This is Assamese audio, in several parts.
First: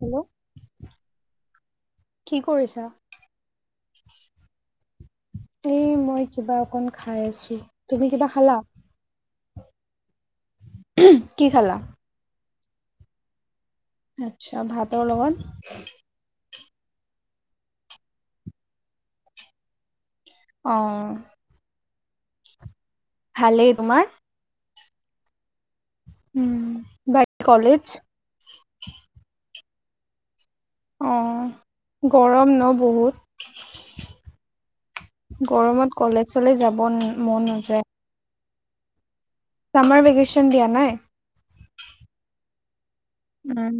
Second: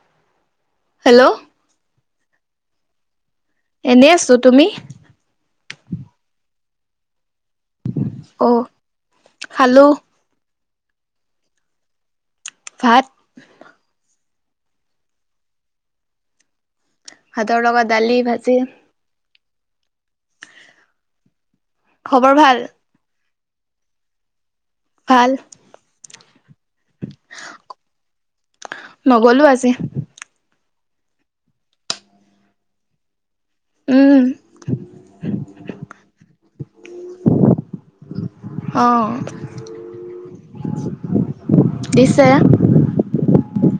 হেল্ল' হেল্ল' কি কৰিছা? এনে আছো তুমি? এই মই কিবা অকন খাই আছো। তুমি কিবা অ খালা? খালো কি খালা? ভাত আচ্ছা ভাতৰ লগত ভাতৰ লগত দালি, ভাজি। অ' খবৰ ভাল? ভালেই তোমাৰ? ভাল। উম বাকী কলেজ? নগলো আজি অ' গৰম ন উম বহুত গৰমত কলেজ চলেজ যাব মন নাযায়। অ' চামাৰ ভেকেশচন দিয়া নাই। দিছে। উম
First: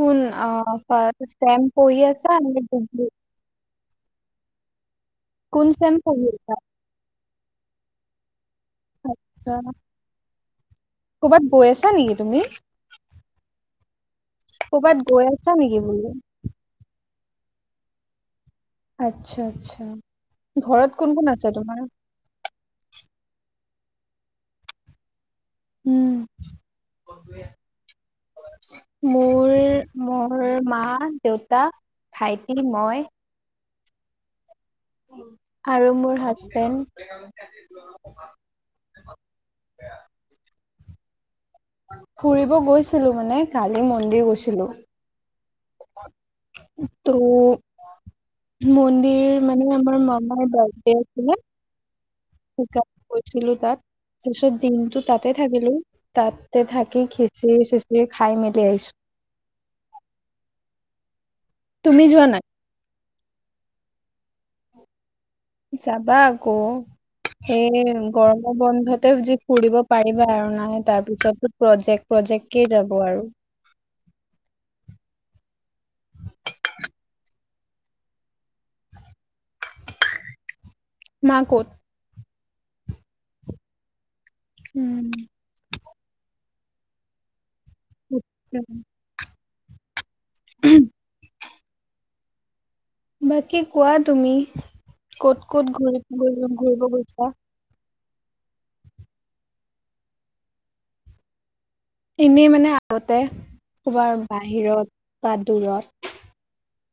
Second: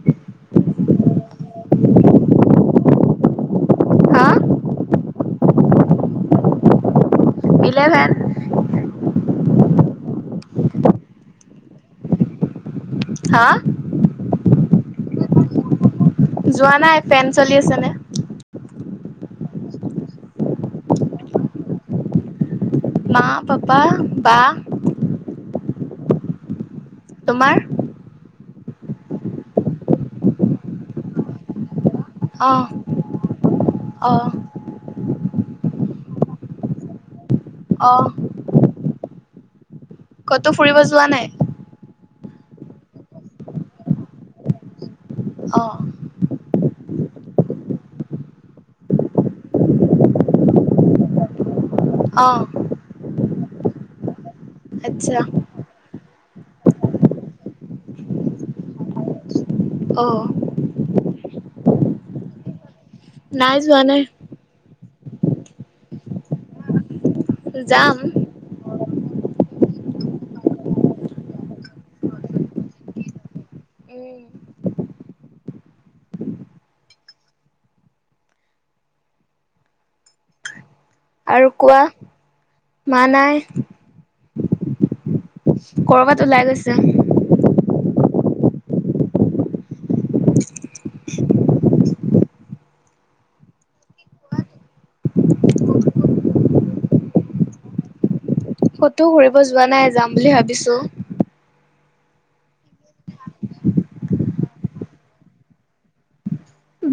কোন অ ফাৰ্ষ্ট চেম পঢ়ি আছে আৰু ডিগ্ৰী হা কোন চেম পঢ়ি আছা? ইলেভেন। আচ্ছা। ক'ৰবাত গৈ আছা নেকি তুমি হা ক'ৰবাত গৈ আছা নেকি বোলে যোৱা নাই ফেন চলি আছে আচ্ছা আচ্ছা ঘৰত কোন কোন আছে তোমাৰ মা পাপা বা উম তোমাৰ মোৰ মোৰ মা দেউতা ভাইটি অঁ মই অঁ আৰু মোৰ হাজবেণ্ড অ ক'তো ফুৰিব যোৱা নাই ফুৰিব গৈছিলো মানে কালি মন্দিৰ গৈছিলো অ তো মন্দিৰ মানে আমাৰ মামাৰ বাৰ্থডে আছিলে। অ [unintelligible] গৈছিলো তাত তাৰপিছত দিনটো আচ্ছা তাতে থাকিলো। তাতে থাকি খিচিৰি চিচিৰি খায়-মেলি আহিছো। অ তুমি যোৱা নাই? নাই, যোৱা নাই। যাবা আকৌ সেই যাম গৰম বন্ধতে যি ফুৰিব পাৰিবা আৰু নাই তাৰ পিছতো প্ৰজেক্ট প্ৰজেক্ট কেই যাব আৰু উম মা আৰু ক'ত কোৱা, মা নাই উম কৰ'বাত ওলাই গৈছে। উম [unintelligible] [unintelligible] [inaudible] বাকী কোৱা তুমি, ক'ত ক'ত ঘূৰি ঘূৰিব গৈছা? ক'ত ঘুৰিব যোৱা নাই, যাম বুলি ভাবিছো। এনেই মানে আহোতে ক'বাৰ বাহিৰত বা দূৰত,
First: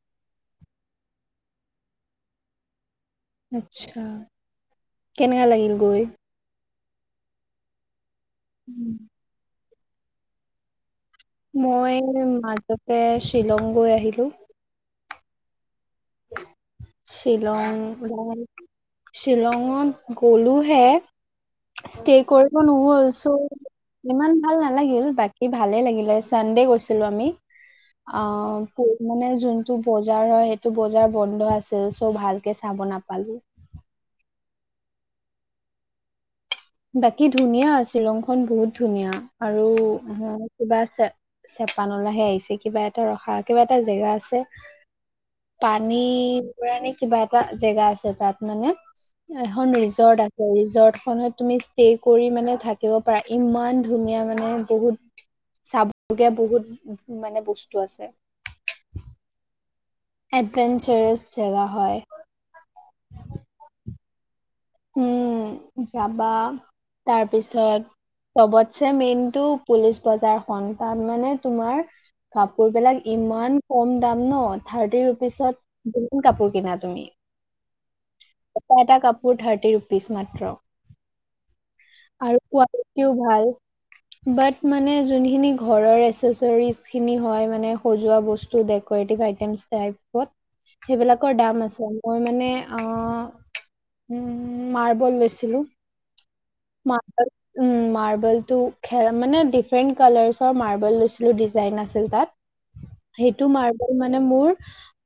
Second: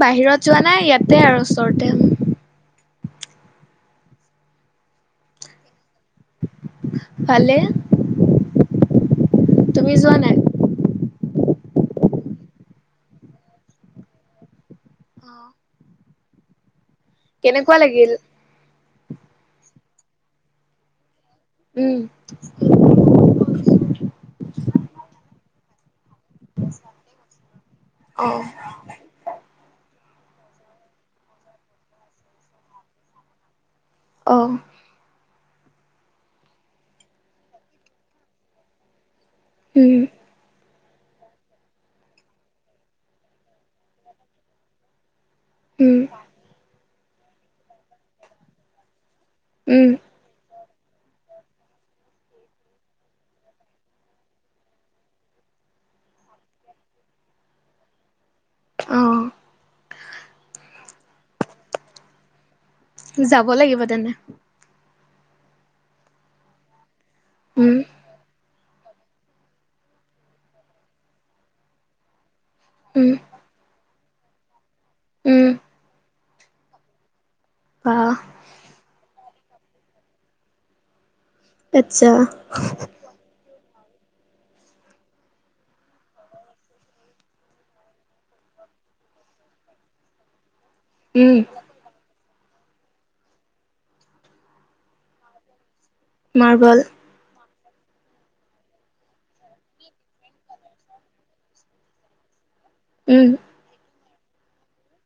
বাহিৰত যোৱা নাই, ইয়াতে আৰু ওচৰতে। আচ্ছা, কেনেকা লাগিল গৈ, ভালে উম তুমি যোৱা নাই? মই মাজতে শ্বিলং গৈ আহিলো। অ', শ্বিলং, কেনেকুৱা লাগিল? শ্বিলঙত গলো হে উম ষ্টে কৰিব নহ'ল চ' ইমান ভাল নালাগিল, বাকি ভালে লাগিলে। চানডে গৈছিলো আমি অ মানে যোনটো বজাৰ হয় টো, বজাৰ বন্ধ আছিল, চ' ভালকে চাব নাপালোঁ। অ'। বাকী ধুনীয়া, শ্বিলংখন বহুত ধুনীয়া, আৰু উম কিবা চে, চেপানলাহে আহিছে, কিবা এটা ৰখা কিবা এটা জেগা আছে। পানী উম বৰা নে, কিবা এটা জেগা আছে, তাত মানে এখন উম ৰিজৰ্ট আ ছে, ৰিজৰ্টখনত তুমি ষ্টে কৰি মানে থাকিব পাৰা, ইমান ধুনীয়া মানে বহুত চাবলগীয়া বহুত মানে বস্তু আছে। অ'। এডভেঞ্চাৰছ জেগা হয়। যাব লাগিব তেনে। উম, যাবা, উম তাৰপিছত সবতছে মেইনটো পুলিচ বজাৰখন, তাত মানে তোমাৰ কাপোৰ বিলাক উম ইমান কম দাম ন' থাৰ্টি উম ৰুপিচত কিমান কাপোৰ কিনা তুমি, বাহ এটা-এটা কাপোৰ থাৰ্ত থাৰ্টি ৰুপিচ মাত্ৰ, আচ্ছা আৰু কোৱালিটিও ভাল। বাট মানে জনখিনি ঘৰৰ এচেছৰিছখিনি হয়, মানে সজোৱা বস্তু দে কৰেটিভ আইটেমছ টাইপত। সেইবিলাকৰ উম দাম আছে, মই মানে অ', উম, মাৰ্বল লৈছিলোঁ। মাৰ্বল। হয়। উম, মাৰ্বল টো, খেৰ, মানে ডিফাৰেন্ট কালাৰছৰ মাৰ্বল লৈছিলোঁ, ডিজাইন আছিল তাত। উম সেইটো মাৰ্বল মানে মোৰ,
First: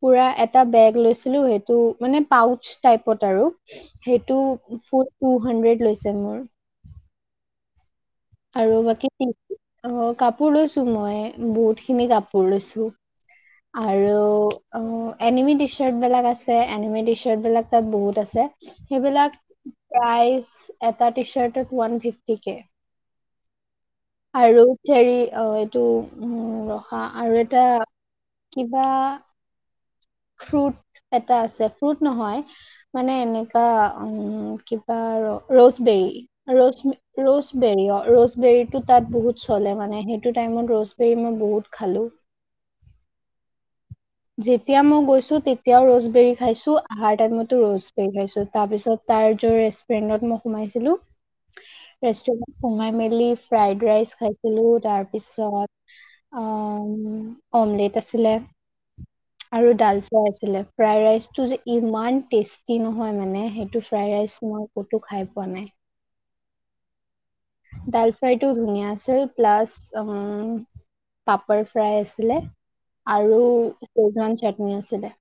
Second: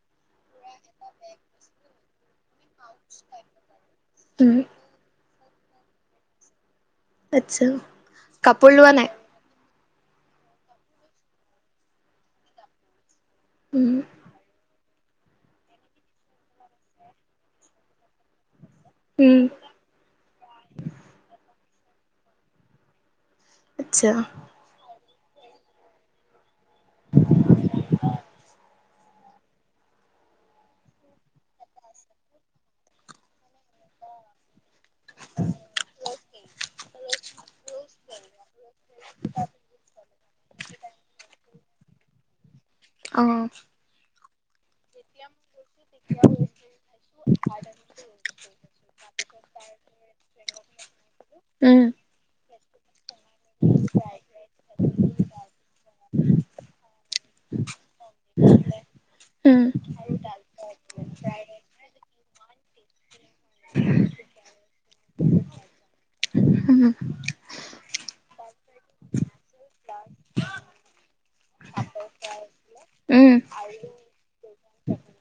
পুৰা এটা বেগ লৈছিলো, সেইটো মানে পাউচ টাইপত আৰু। সেইটো, উম ফুত টু হাণ্ড্ৰেড লৈছে, মোৰ। আচ্ছা। কাপোৰ আৰু লোৱা বাকী নাই? [unintelligible] অ', কাপোৰ লৈছোঁ মই, বহুত খিনি কাপোৰ লৈছো, উম আৰু অ', এনিমি টিশ্বৰ্ট বিলাক আছে, এনিমি টিশ্বৰ্ট বিলাক তাত বহুত আছে। সেইবিলাক, উম প্ৰাইচ এটা টি চাৰ্টত, ওৱান ফিফতি কে। আচ্ছা। আৰু হেৰি অ', এইটো উ, ৰখা, আৰু এটা কিবা ফ্ৰুট এটা আছে, ফ্ৰুট নহয়, মানে এনেকা, উম [unintelligible] ৰ'চবেৰী। ৰ-ৰৌছবেৰী অ', ৰৌচবেৰীতটো তাত বহুত চলে মানে, সেইটো টাইমত ৰৌচ বেৰী, মই বহুত খালোঁ। অ'। যেতিয়া মই গৈছোঁ, তেতিয়াও ৰৌচবেৰি খাইছোঁ, আহাৰ টাইমতো ৰৌচবেৰি খাইছোঁ, তাৰপিছত তাৰ, যৰ ৰেষ্টুৰেন্টত মই সোমাইছিলোঁ। উম। ৰেষ্টুৰেণ্ট সোমাই মেলি, ফ্ৰাইড ৰাইচ খাইছিলো, তাৰ পিছত আ', অমলেট আছিলে। উম আৰু ডাল ফ্ৰাই আছিলে, ফ্ৰাই ৰাইচটো যে ইমান টেষ্টি নহয় মানে, সেইটো ফ্ৰাই ৰাইচ মই ক'তো খাই পোৱা নাই। উম। ডাল ফ্ৰাই টো ধুনীয়া আছিল প্লাছ উম, পাপাৰ ফ্ৰাই আছিলে উম আৰু সেইজৱান চাটনি আছিলে।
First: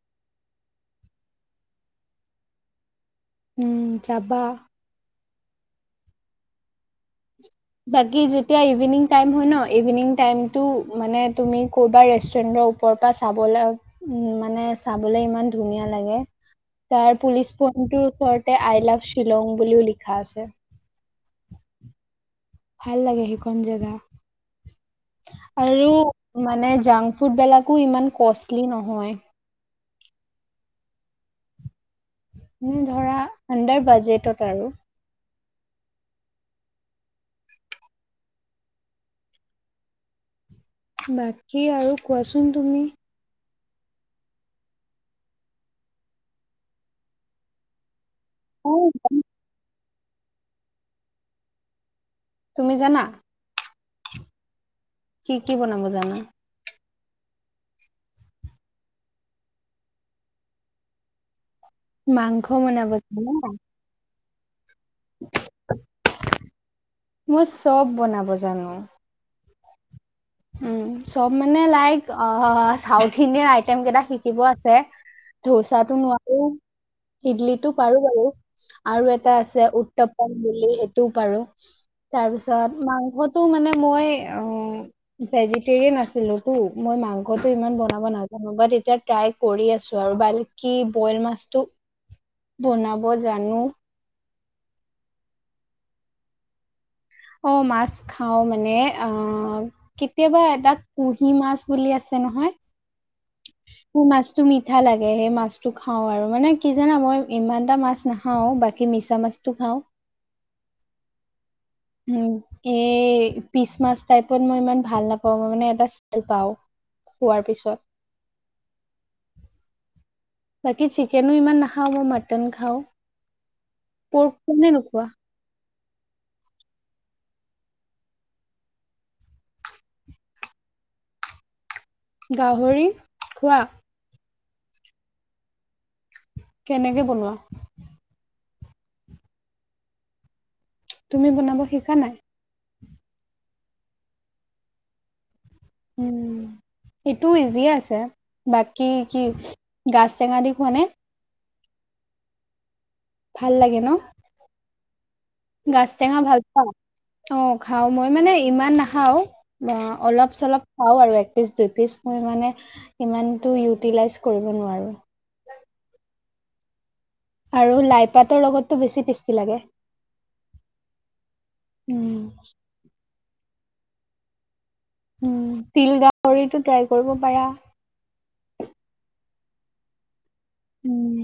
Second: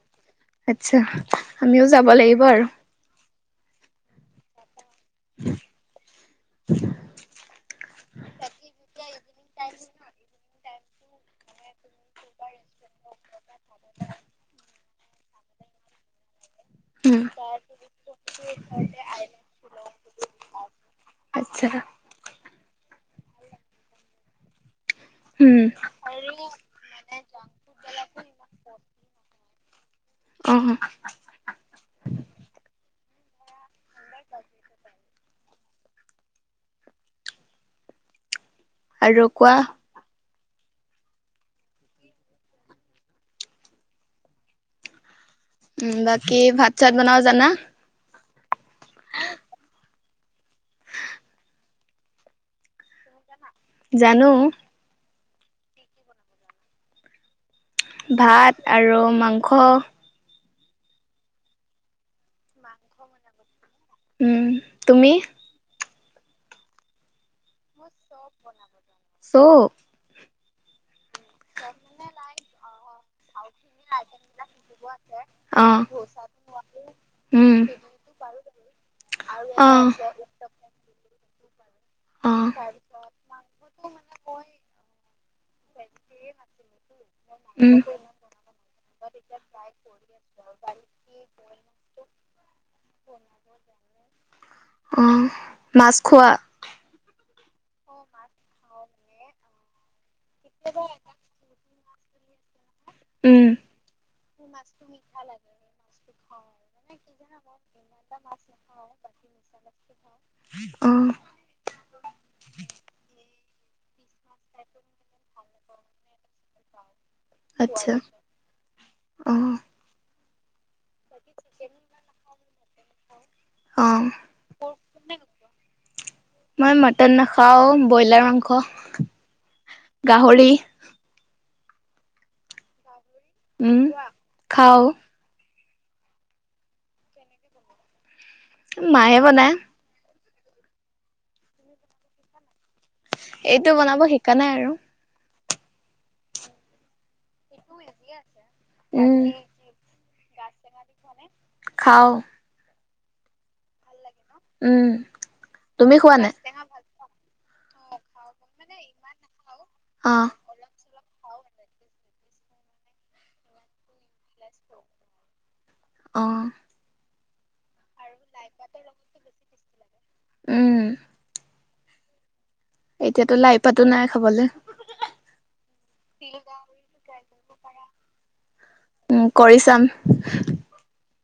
আচ্ছা আমিও যাব লাগিব আৰু। উম, যাবা। [inaudible] বাকী যেতিয়া ইভিনিং টাইম হয় ন' ইভিনিং টাইম টো মানে তুমি ক'বা ৰেষ্টুৰেন্টৰ ওপৰ পৰা চাবলেওঁ উম, মানে চাবলে ইমান ধুনীয়া লাগে। তাৰ উম পুলিচ পইণ্টৰ ওচৰতে আই লাভ শ্বিলং বুলিও লিখা আছে। আচ্ছা। ভাল লাগে সেইখন জেগা উম আৰু মানে জাংক ফুডবেলাকো ইমান কষ্টলি নহয়। অ', উম, ধৰা আণ্ডাৰ বাজেটত আৰু। আৰু কোৱা? বাকী আৰু কোৱাচোন তুমি? উম, বাকী ভাত-চাত বনাব জানা? [unintelligible] তুমি জানা? জানো। কি, কি বনাব জানা? ভাত আৰু মাংস মাংস বনাব [unintelligible] উম, তুমি? মই চব বনাব জানো। চ' উম, চব মানে লাইক অ' চাউথ ইণ্ডিয়ান আইটেম কেইটা শিকিব আছে। অ ধোছাটো নোৱাৰো। উম ইডলিটো পাৰো বাৰু আৰু এটা আছে অ উত্তপ। টপ বুলি সেইটো পাৰো অ উম তাৰপিছত মাংসটো মানে মই অ' ভেজিটেৰিয়ান আছিলোঁ তেতিয়া তো মই মাংসটো ইমান বনাব নাজানো বাট এতিয়া ট্ৰাই কৰি আছো আৰু বা কি বইল মাছটো বনাব জানো। আহ, মাছখোৱা? অ' মাছ খাও মানে অ' কেতিয়াবা এটা কুহি মাছ বুলি আছে নহয়? উম, মোৰ মাছটো মিঠা লাগে সেই মাছটো খাও আৰু মানে কি জানা মই ইমানএটা মাছ না খাওঁ বাকি মিছামাছ তো খাওঁ। অ', উম, কে পিছমাছ টাইপত মই ইমান ভাল নাপাও মই মানে এটা স্মেল পাও খোৱাৰ পিছত। আচ্ছা। অ', বাকী চিকেনো ইমান নাখাওঁ মই মটন খাওঁ। পৰ্ক খোৱা নে নোখোৱা? অ', মই মটন নাখাওঁ, বইলাৰ মাংস গাহৰি। গাহৰি। খোৱা উম খাওঁ। কেনেকে বনোৱা। উ মায়ে বনায় তুমি বনাব শিকা নাই। এইটো বনাব শিকা নাই আৰু। উম সেইটোও ইজিয়ে আছে। আছে বাকী উম। কি গাছ টেঙা দি খোৱা নে খাওঁ। ভাল লাগে ন। উম। গাজ তুমি খোৱা টেঙা নাই? ভাল পোৱা অ খাও মই মানে ইমান নাখাওঁ বা অ', অলপ চলপ। খাওঁ আৰু এক পিচ দুই পিচ মই মানে ইমানটো ইউটিলাইজ কৰিব নোৱাৰো অ আৰু লাই পাতৰ লগতো বেছি টেষ্টি লাগে। উম। উম। এতিয়াতো লাই পাতো নাই খাবলে উম তিল গাহৰিটো ট্ৰাই কৰিব পাৰা। উম কৰি চাম। উম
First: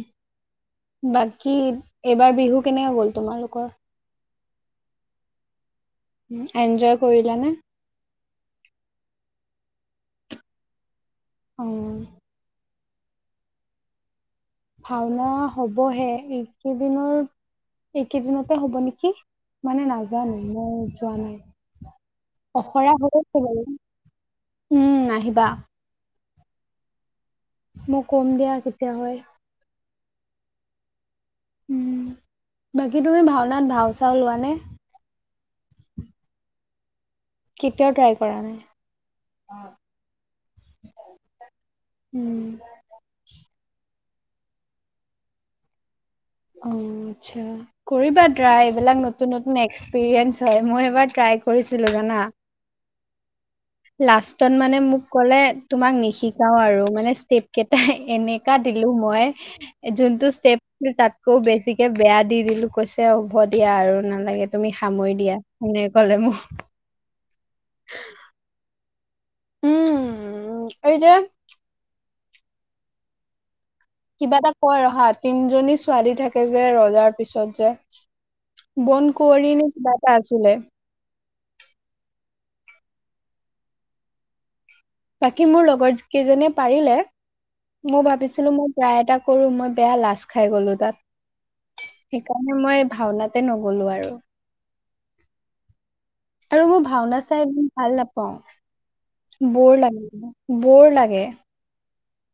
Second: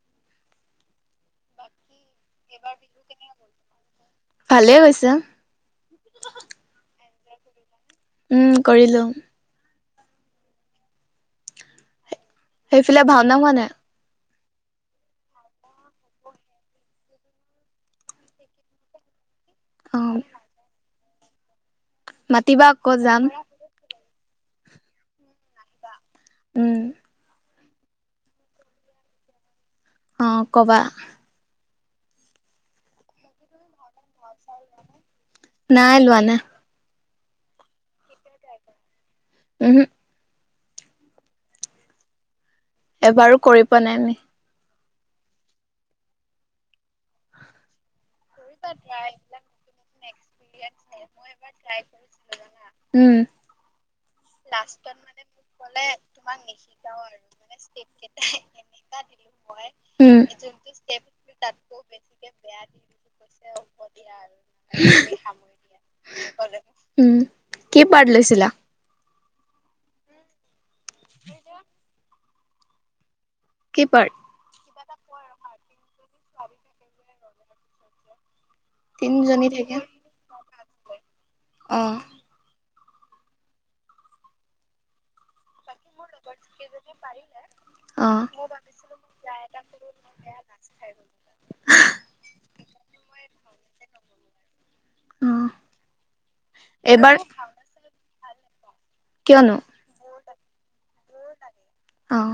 বাকী এইবাৰ বিহু কেনেকে গ'ল তোমালোকৰ। ভালে গৈছে উম এনজয় কৰিলা নে উম, কৰিলোঁ। অ সেইফালে ভাওনা হোৱা নাই ভাওনা হবহে এইকেইদিনৰ এইকেইদিনতে হব নেকি মানে অ', নাজানো মই যোৱা নাই মাতিবা আকৌ আখৰা হৈ যাম, আছে যাম উম আহিবা। উম। মই কম দিয়া কেতিয়া হয়। অ ক'বা। উম বাকী তুমি ভাওনাত ভাও-চাওঁ লোৱানে নাই, লোৱা নাই। কেতিয়াও ট্ৰাই কৰা নাই ওহো। উম। এবাৰো কৰি পোৱা নাই আমি অ আচ্ছা, কৰিবা ট্ৰাই, এইবিলাক নতুন নতুন এক্সপেৰীয়েন্স হয় মই এবাৰ ট্ৰাই কৰিছিলো জানা। উম। লাষ্টত মানে মোক ক'লে তোমাক নিশিকাও আৰু মানে ষ্টেপ কে এহে এনেকা দিলো মই, উম যোনটো ষ্টেপ কিন্তু তাতকৈও বেছিকে, বেয়া দি দিলো কৈছে। এতিয়া হব দিয়া আৰু, নালাগে তুমি সামৰি দিয়া, হেনেকে কলে মোক। উম, কি পাৰ্ট লৈছিলা? উম, এই যে কি পাৰ্ট? কিবা এটা কয় আৰু হা, তিনজনী ছোৱালী থাকে যে, ৰজাৰ পিছত যে। বন তিনিজনী কুঁৱৰি নে, কিবা এটা আছিলে। অঁ। বাকী মোৰ লগৰ কেইজনিয়ে পাৰিলে। মই অ ভাবিছিলো, মই ট্ৰাই এটা কৰো, মই বেয়া লাজ খাই গলো তাত। সেইকাৰণে, মই ভাওনাতে নগলো আৰু। অ। আৰু মোৰ এইবাৰ ভাওনা চাই ভাল নাপাওঁ, কিয়নো বৰ লাগে। বৰ লাগে। অঁ।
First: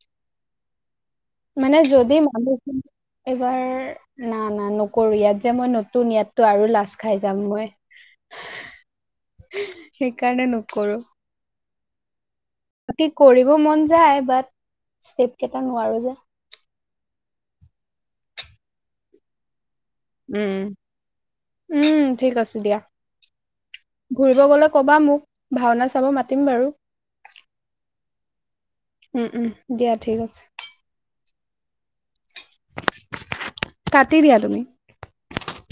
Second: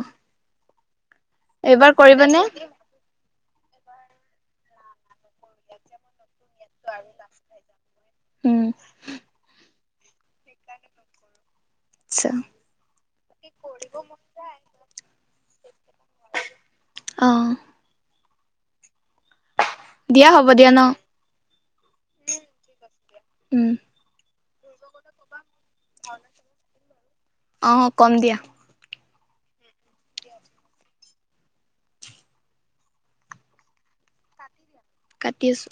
মানে যদি কৰিবানে [unintelligible] এইবাৰ, না না নকৰো ইয়াত যে মই নতুন, ইয়াতো আৰু লা ছ খাই যাম মই, উম সেইকাৰণে নকৰো। আচ্ছা। বাকী কৰিব মন যায়, বাট ষ্টেপ কেইটা নোৱাৰো যে। অ। দিয়া হ'ব উম, দিয়া ন উম ঠিক আছে দিয়া। উম। ঘুৰিব গ'লে ক'বা মোক, ভাওনা চাব মাতিম বাৰু। অ', কম দিয়া। উম, উম দিয়া ঠিক আছে। কাটি দিয়া তুমি। কাটি আছোঁ।